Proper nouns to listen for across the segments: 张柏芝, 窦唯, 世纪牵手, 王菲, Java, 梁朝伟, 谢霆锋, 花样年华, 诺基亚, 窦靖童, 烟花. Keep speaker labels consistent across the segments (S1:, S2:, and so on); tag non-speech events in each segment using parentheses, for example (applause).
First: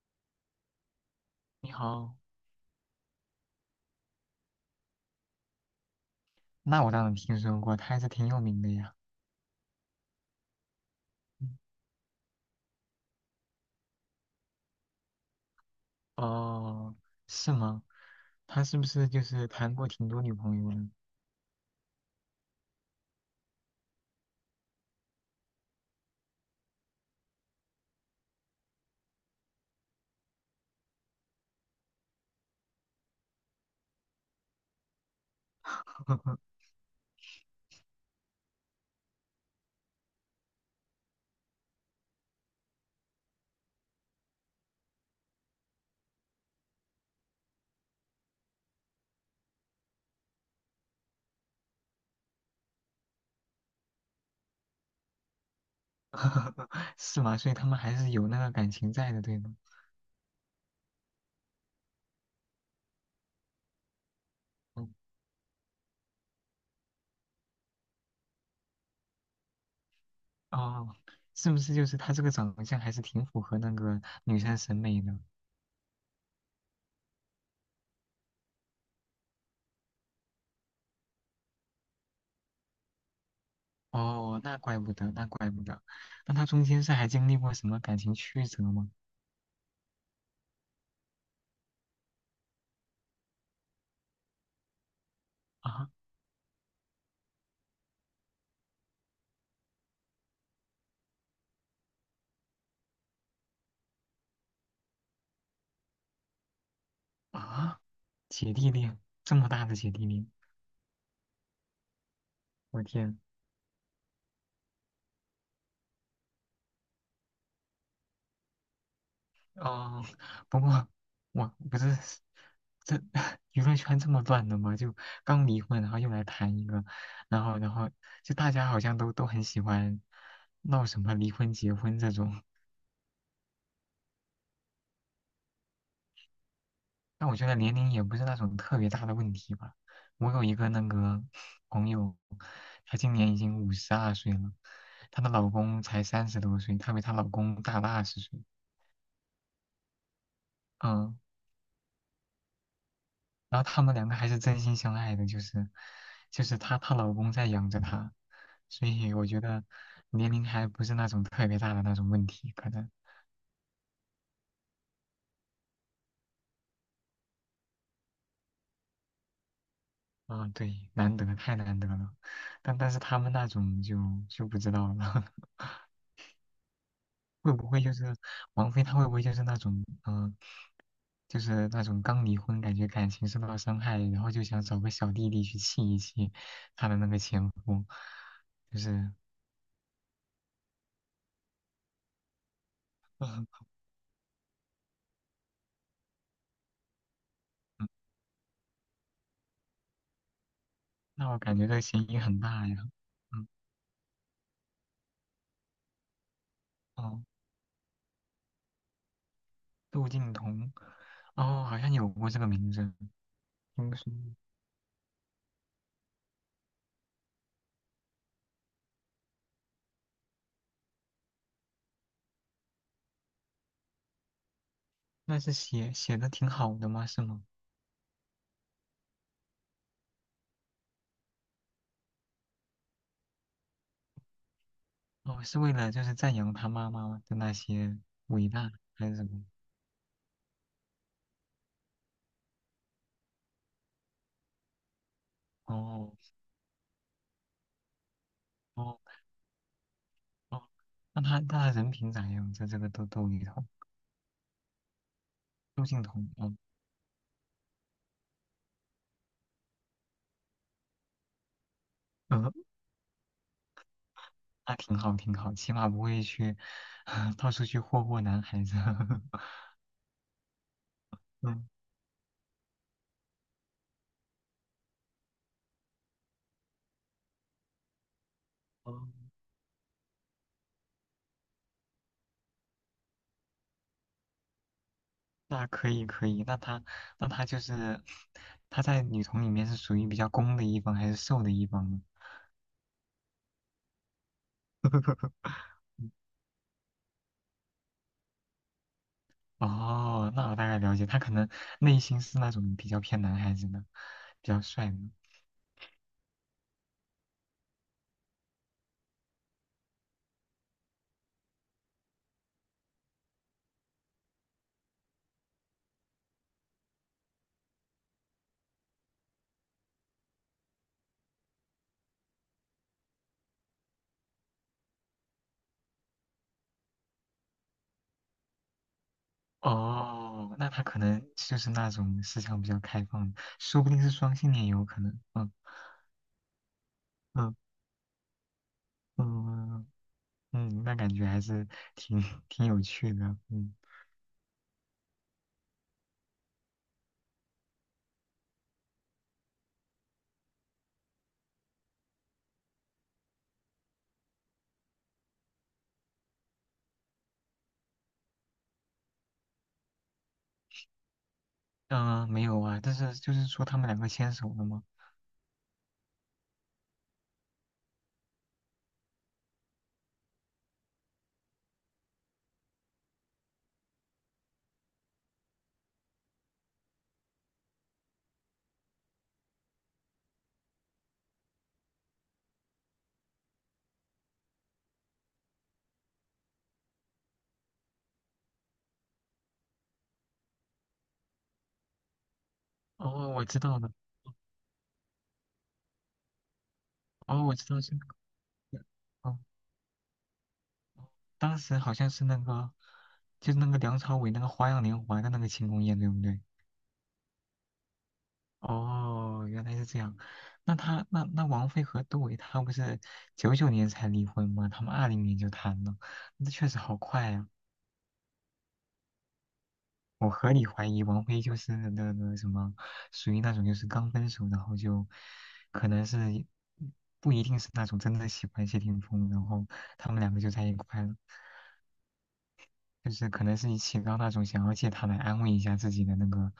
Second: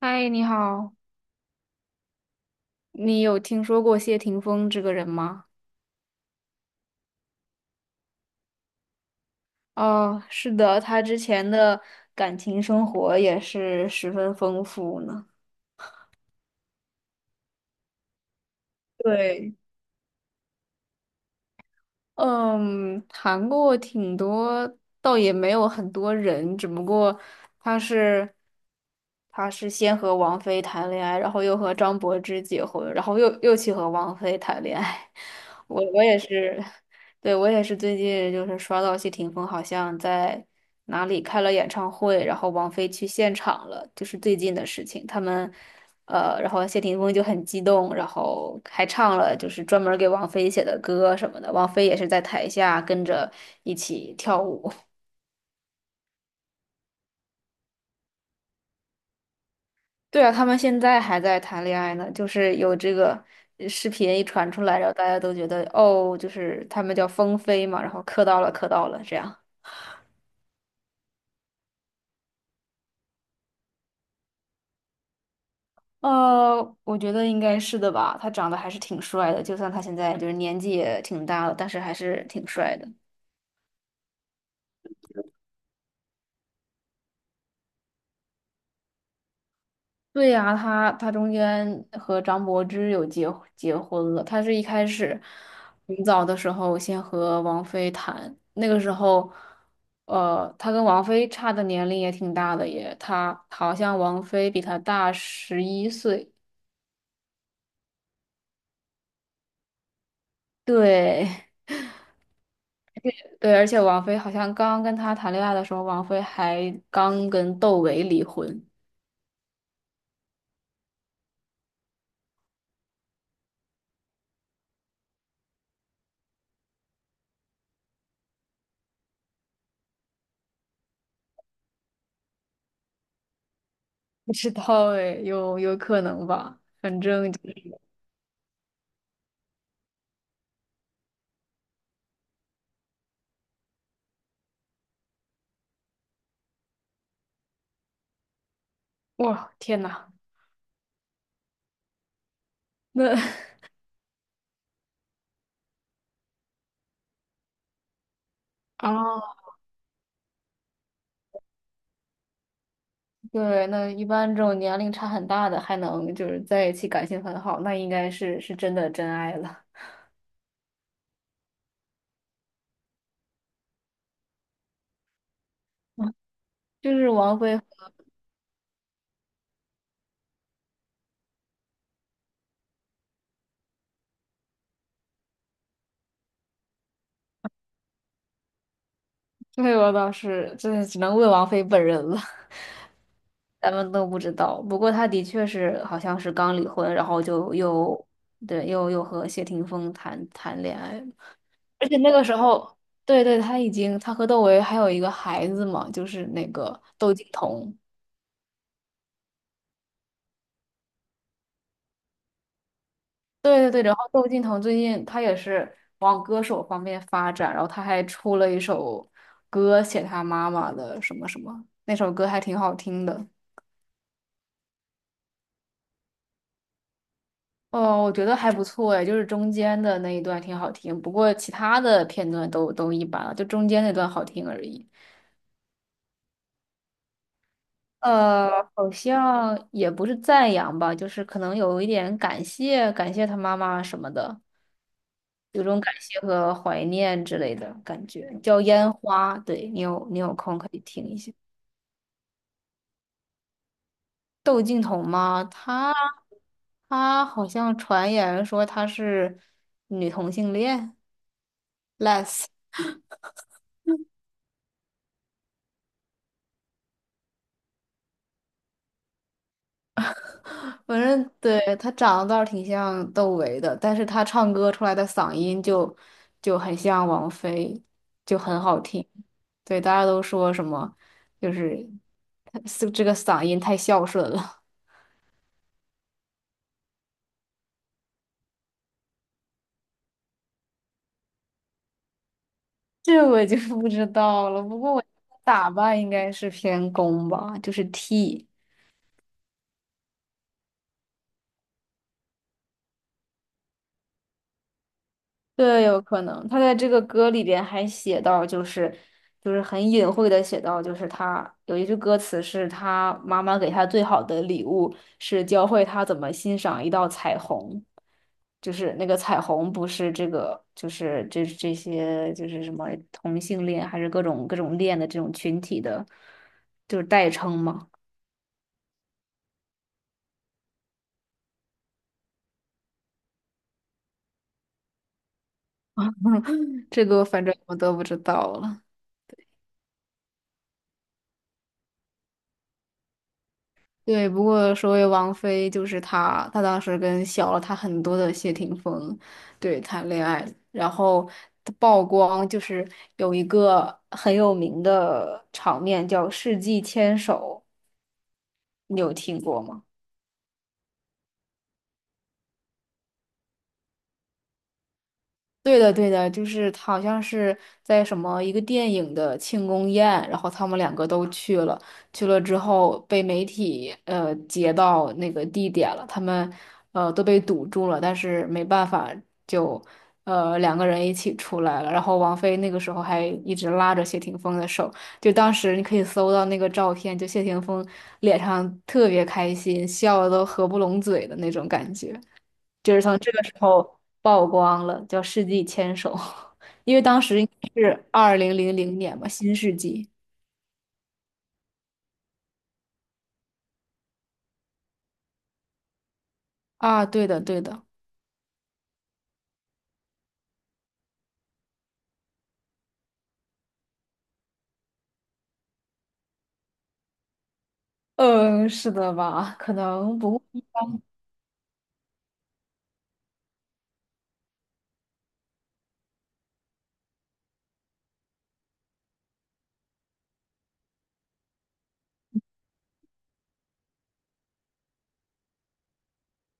S1: 嗨，你好，
S2: 你好，
S1: 你有听说过谢霆锋这个人吗？
S2: 那我当然听说过，他还是挺有名的呀。
S1: 哦，是的，他之
S2: 嗯，
S1: 前的感情生活也是十分丰富呢。
S2: 哦，是吗？他是不是就是
S1: 对，
S2: 谈过挺多女朋友呢？
S1: 嗯，谈过挺多，倒也没有很多人，只不过他是他是先和王菲谈恋爱，然后又和张柏芝结婚，然后又去和王菲谈恋爱。(laughs) 我也是，对，我也是最近就是刷到谢霆锋好像在哪里开了演唱会，然后王菲去现场了，就是最近的事情。他们然后谢霆锋就很激动，然后还唱了就是专门给王菲写的歌什么的，王菲也是在台下跟着一起跳舞。
S2: (laughs) 是吗？所以他们还是有那个感情在的，对吗？
S1: (laughs) 对啊，他们现在还在谈恋爱呢，就是有这个视频一传出来，然
S2: 嗯，
S1: 后大家都觉得哦，就是他们叫风飞嘛，然后磕到了，磕到了这样。
S2: 哦，是不是就是他这个长相还是挺符合那个女生审美的？
S1: 我觉得应该是的吧，他长得还是挺帅的，就算他现在就是年纪也挺大了，但是还是挺帅的。
S2: 哦，那怪不得，那怪不得。那他中间是还经历过什么感情曲折吗？
S1: 对呀、他中间和张柏芝有结婚了。他是一开始
S2: 啊
S1: 很早的时候先和王菲谈，那个时候，他跟王菲差的年龄也挺大的耶，他好像王菲比他大11岁。
S2: 啊，姐弟恋，这么大的姐弟恋，
S1: 对
S2: 我天！
S1: (laughs) 对，而且王菲好像刚跟他谈恋爱的时候，王菲还刚跟窦唯离婚。
S2: 哦，不过我不是这 (laughs) 娱乐圈这么乱的吗？就刚离婚，然后又来谈一个，然后就大家好像都很喜欢闹什么离婚、结婚这种。
S1: 不知道哎，有可能吧，反
S2: 但
S1: 正
S2: 我
S1: 就
S2: 觉得年
S1: 是
S2: 龄也不是那种特别大的问题吧。我有一个那个朋友，她今年已经52岁了，她的老公才30多岁，她比她老公大了20岁。
S1: 哇，天呐，
S2: 嗯，
S1: 那
S2: 然
S1: (laughs)
S2: 后他们两个还是真心相爱的，就是她老公在养着她，所以我
S1: 啊。
S2: 觉得年龄还不是那种特别大的那种问题，可能
S1: 对，那一般这种年龄差很大的还能就是在一起感情很好，那应该是是真的真爱了。
S2: 啊，对，难得太难得了，但是他们那种就不知道了，(laughs)
S1: 就是王
S2: 会
S1: 菲，
S2: 不会就是王菲她会不会就是那种就是那种刚离婚感觉感情受到伤害，然后就想找个小弟弟去气一气她的那个前夫，就是
S1: 对，我倒是真的只能问王菲本人了，(laughs)
S2: (laughs)
S1: 咱们都不知道。不过她的确是好像是刚离婚，然后就
S2: 嗯
S1: 又对又和谢霆锋谈恋爱，
S2: 那我感觉这个
S1: 而且
S2: 嫌
S1: 那
S2: 疑
S1: 个时
S2: 很大
S1: 候，
S2: 呀。
S1: 对对，
S2: 嗯。
S1: 她已经她和窦唯还有一个孩子嘛，就是那个窦
S2: 哦，
S1: 靖童。
S2: 窦靖童，哦，好像有过这个名字，
S1: 对对对，然
S2: 听
S1: 后
S2: 说。
S1: 窦靖童最近他也是往歌手方面发展，然后他还出了一首歌写他妈妈的什么什么，那首歌还挺好听的。
S2: 那是写的挺好的吗？是吗？
S1: 哦，我觉得还不错哎，就是中间的那一段挺好听，不过其他的片段都一般了，就中间那段好听而已。
S2: 哦，是为了就是赞扬他妈妈的那些伟大
S1: 好
S2: 还是什么？
S1: 像也不是赞扬吧，就是可能有一点感谢感谢他妈妈什么的。有种感谢
S2: 哦
S1: 和怀念之类的感觉，叫《烟
S2: 哦
S1: 花》。对，你有空
S2: 哦，
S1: 可以听一
S2: 那
S1: 下。
S2: 他那他人品咋样？在这个窦靖童，
S1: 窦靖童吗？
S2: 窦
S1: 她
S2: 靖童，哦，
S1: 她好像传言说她是女同性恋，les。
S2: 呃，
S1: s
S2: 那挺好挺好，起码不会去 (laughs) 到处去霍霍男孩子。(laughs)
S1: 反正对
S2: 嗯，
S1: 她长得倒是挺像窦唯的，但是她唱歌出来的嗓音就很像王菲，就很好
S2: 哦
S1: 听。对，大家都说什么，就是他这个嗓音太孝顺了。
S2: 那可以可以，那他就是他在女同里面是属于比较攻的一方还是受的一方呢？
S1: 这我就 (laughs) 不知道了。不过我
S2: (laughs)
S1: 打扮应该是偏攻吧，就是 T，
S2: 哦，那我大概了解，他可能内心是那种比较偏男孩子的，比较帅的。
S1: 对，有可能。他在这个歌里边还写到，就是很隐晦的写到，就是他有一句歌词是他妈妈给他最好的礼物是教会他怎么欣赏一道彩虹，就是那个彩虹不是这个，就是这些就是什么同性恋还是各种恋的这种群体的，就是代称嘛。
S2: 哦，那他可能就是那种思想比较开放的，说不定是双性恋也有可能。嗯
S1: 这个反
S2: 嗯
S1: 正我都不知道了。
S2: 嗯嗯，那感觉还是挺挺有趣的。嗯
S1: 对，不过说回王菲，就是她，她当时跟小了她很多的谢霆锋，对，谈恋爱，然后她曝光就是有一个很有名的场面叫世纪牵手，你有听过吗？
S2: 嗯、没有啊，但是就是说他们两个牵手了吗？
S1: 对的，对的，就是他好像是在什么一个电影的庆功宴，然后他们两个都去了，去了之后被媒体截到那个地点了，他们都被堵住了，但是没办法就两个人一起出来了，然后王菲那个时候还一直拉着谢霆锋的手，就当时你可以搜到那个照片，就谢霆锋脸上特别开心，笑的都合不拢嘴的那种感觉。就是从
S2: 哦，
S1: 这个
S2: 我
S1: 时
S2: 知道了。
S1: 候曝光了，叫《世纪牵手》，(laughs) 因为当时
S2: 哦，
S1: 应
S2: 我知道
S1: 该
S2: 是
S1: 是2000年嘛，
S2: 哦，
S1: 新世纪
S2: 当时好像是那个，就是那个梁朝伟那个《花样年华》的那个庆功宴，对不对？
S1: 啊，对的，对的，
S2: 哦，原来是这样。那他王菲和杜伟他不是99年才离婚吗？他们20年就谈了，那确实好快啊！
S1: 嗯，是的吧？可能
S2: 我
S1: 不，
S2: 合理怀疑王菲就是那个什么，属于那种就是刚分手，然后就可能是不一定是那种真的喜欢谢霆锋，然后他们两个就在一块了。就是可能是你起到那种想要借他来安慰一下自己的那个、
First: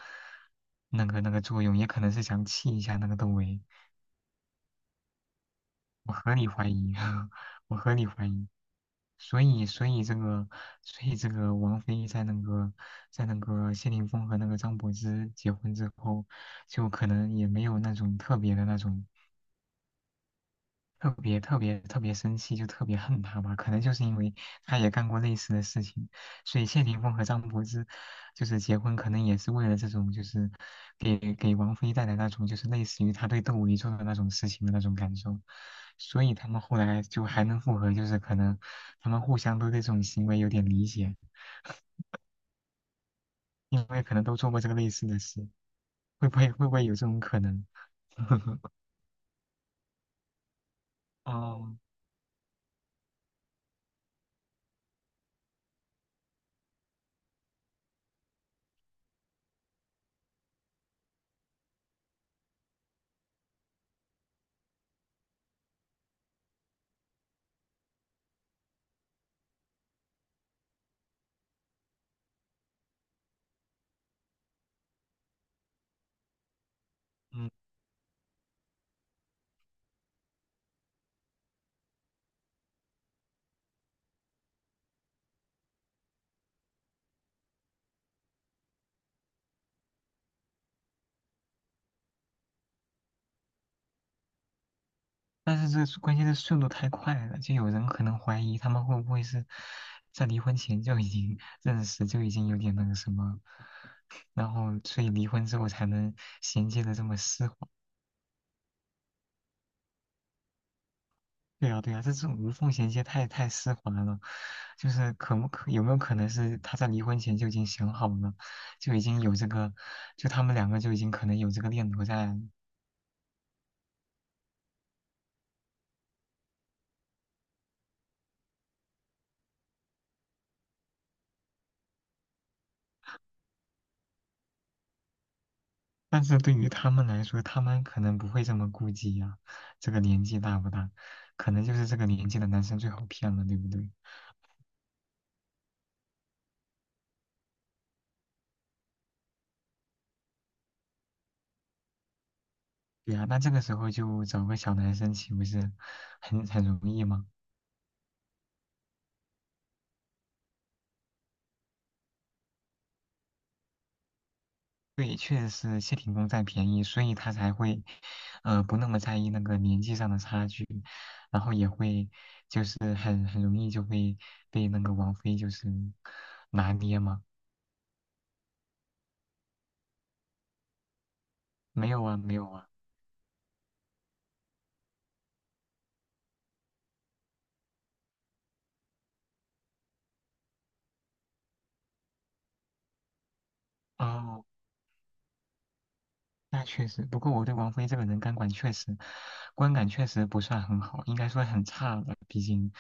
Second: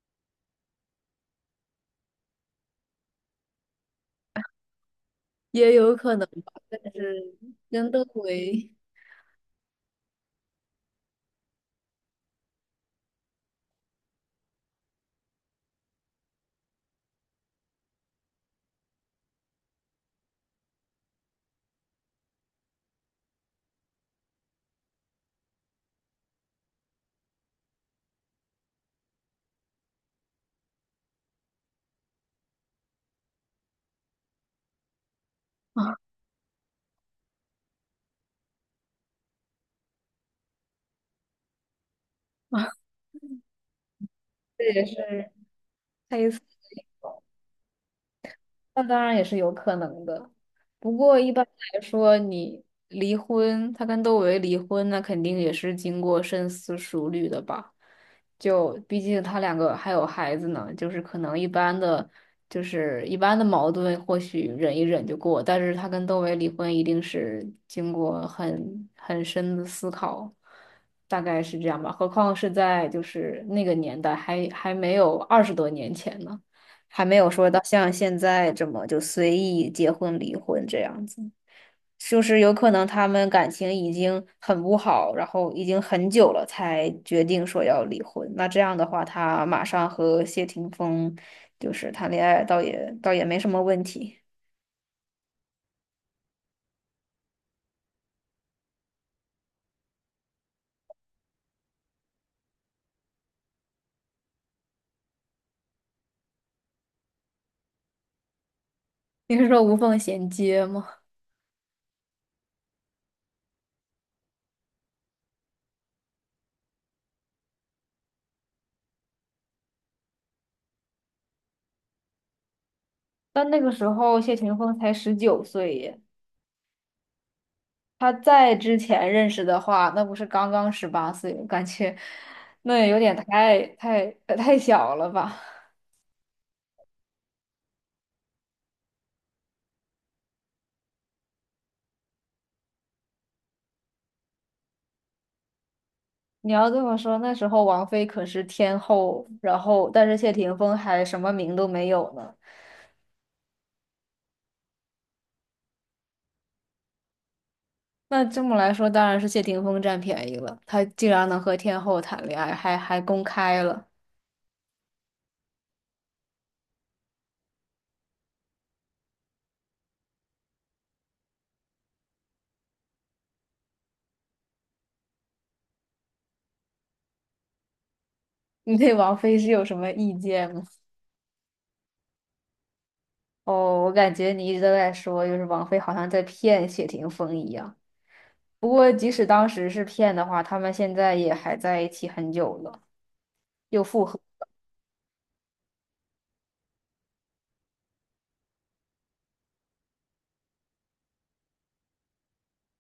S2: 那个、那个作用，也可能是想气一下那个窦唯。
S1: 也有
S2: 我
S1: 可能
S2: 合理
S1: 吧，
S2: 怀
S1: 但
S2: 疑，(laughs)
S1: 是
S2: 我
S1: 真
S2: 合
S1: 的
S2: 理怀疑。
S1: 为
S2: 所以，所以这个，所以这个王菲在那个，在那个谢霆锋和那个张柏芝结婚之后，就可能也没有那种特别的那种特别特别特别生气，就特别恨他吧。可能就是因为他也干过类似的事情，所以谢霆锋和张柏芝就是结婚，可能也是为了这种，就是给王菲带来那种，就是类似于他对窦唯做的那种事情的那种感受。
S1: (laughs)
S2: 所以他们后来就还能复合，就是可能他们互相都对这种行为有点理解，
S1: 啊，
S2: 因为可能都做过
S1: 这
S2: 这个
S1: 也
S2: 类似的
S1: 是。
S2: 事。会不会有这种可能？(laughs)
S1: 那当然也是有可能的，不过一般
S2: 哦，
S1: 来说，你离婚，他跟窦唯离婚，那肯定也是经过深思熟虑的吧？就毕竟他两个还有孩子呢，就是可能一般的，就是一般的矛盾，或许忍一忍就过，但是他跟窦唯离婚，一定是经过很深的思考，大概是这样吧。何况是在就是那个年代还没有20多年前呢。还没有说到像现在这么就随意结婚离婚这样子，就是有可能他们感情已经很不好，然后已经很久了才决定说要离婚。那这样的话，他马上和谢霆锋就是谈恋爱，倒也没什么问题。
S2: 但是这关键是速度太快了，就有人可能怀疑他们会不会是在离婚前就已经认识，就已经有点那个什么，然后所以离婚之后才能衔接的这么丝滑。
S1: (laughs) 你是说无缝衔接吗？
S2: 对啊，对啊，这种无缝衔接太丝滑了，就是可不可有没有可能是他在离婚前就已经想好了，就已经有这个，就他们两个就已经可能有这个念头在。
S1: 但那个时候谢霆锋才19岁耶，他在之前认识的话，那不是刚刚18岁，感觉 (laughs) 那也有点太小了吧。
S2: 但是对于他们来说，他们可能不会这么顾忌呀、这个年纪大不大？可能就是这个年纪的男生最好骗了，对不对？
S1: 你要这么说，那时候王菲可是天后，然后但是谢霆锋还什么名都没有呢。
S2: 对呀、那这个时候就找个小男生，岂不是很容易吗？
S1: 那这么来说，当然是谢霆锋占便宜了，他竟然能和天后谈恋爱，还公开了。
S2: 对，确实是谢霆锋占便宜，所以他才会，不那么在意那个年纪上的差距，然后也会就是很容易就会被那个王菲就是拿捏嘛。
S1: 你对王菲是有什么意见吗？
S2: 没有啊，没有啊。
S1: 哦，我感觉你一直都在说，就是王菲好像在骗谢霆锋一样。不过即使当时是骗的话，他们现在也还在一起很久了，又复合。
S2: 哦，那确实，不过我对王菲这个人感管确实，观感确实不算很好，应该说很差了。毕竟，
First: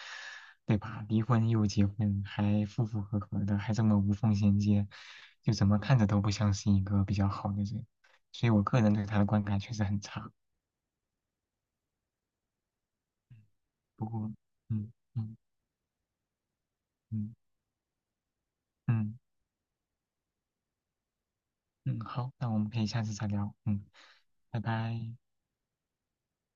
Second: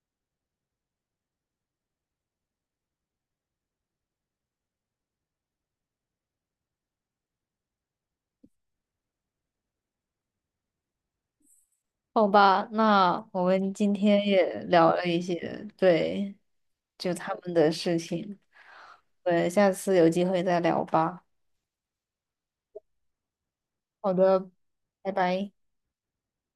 S2: 对吧？离婚又结婚，还夫妇和和的，还这么无缝衔接，就怎么看着都不像是一个比较好的人。所以我个人对她的观感确实很差。
S1: 好吧，那我们今
S2: 不
S1: 天
S2: 过，
S1: 也聊
S2: 嗯
S1: 了一
S2: 嗯
S1: 些，对，就
S2: 嗯
S1: 他们的事情。
S2: 嗯
S1: 对，下次有机会再聊吧。
S2: 嗯，好，那我们可以下次再聊。嗯，
S1: 好的，
S2: 拜
S1: 拜
S2: 拜。
S1: 拜。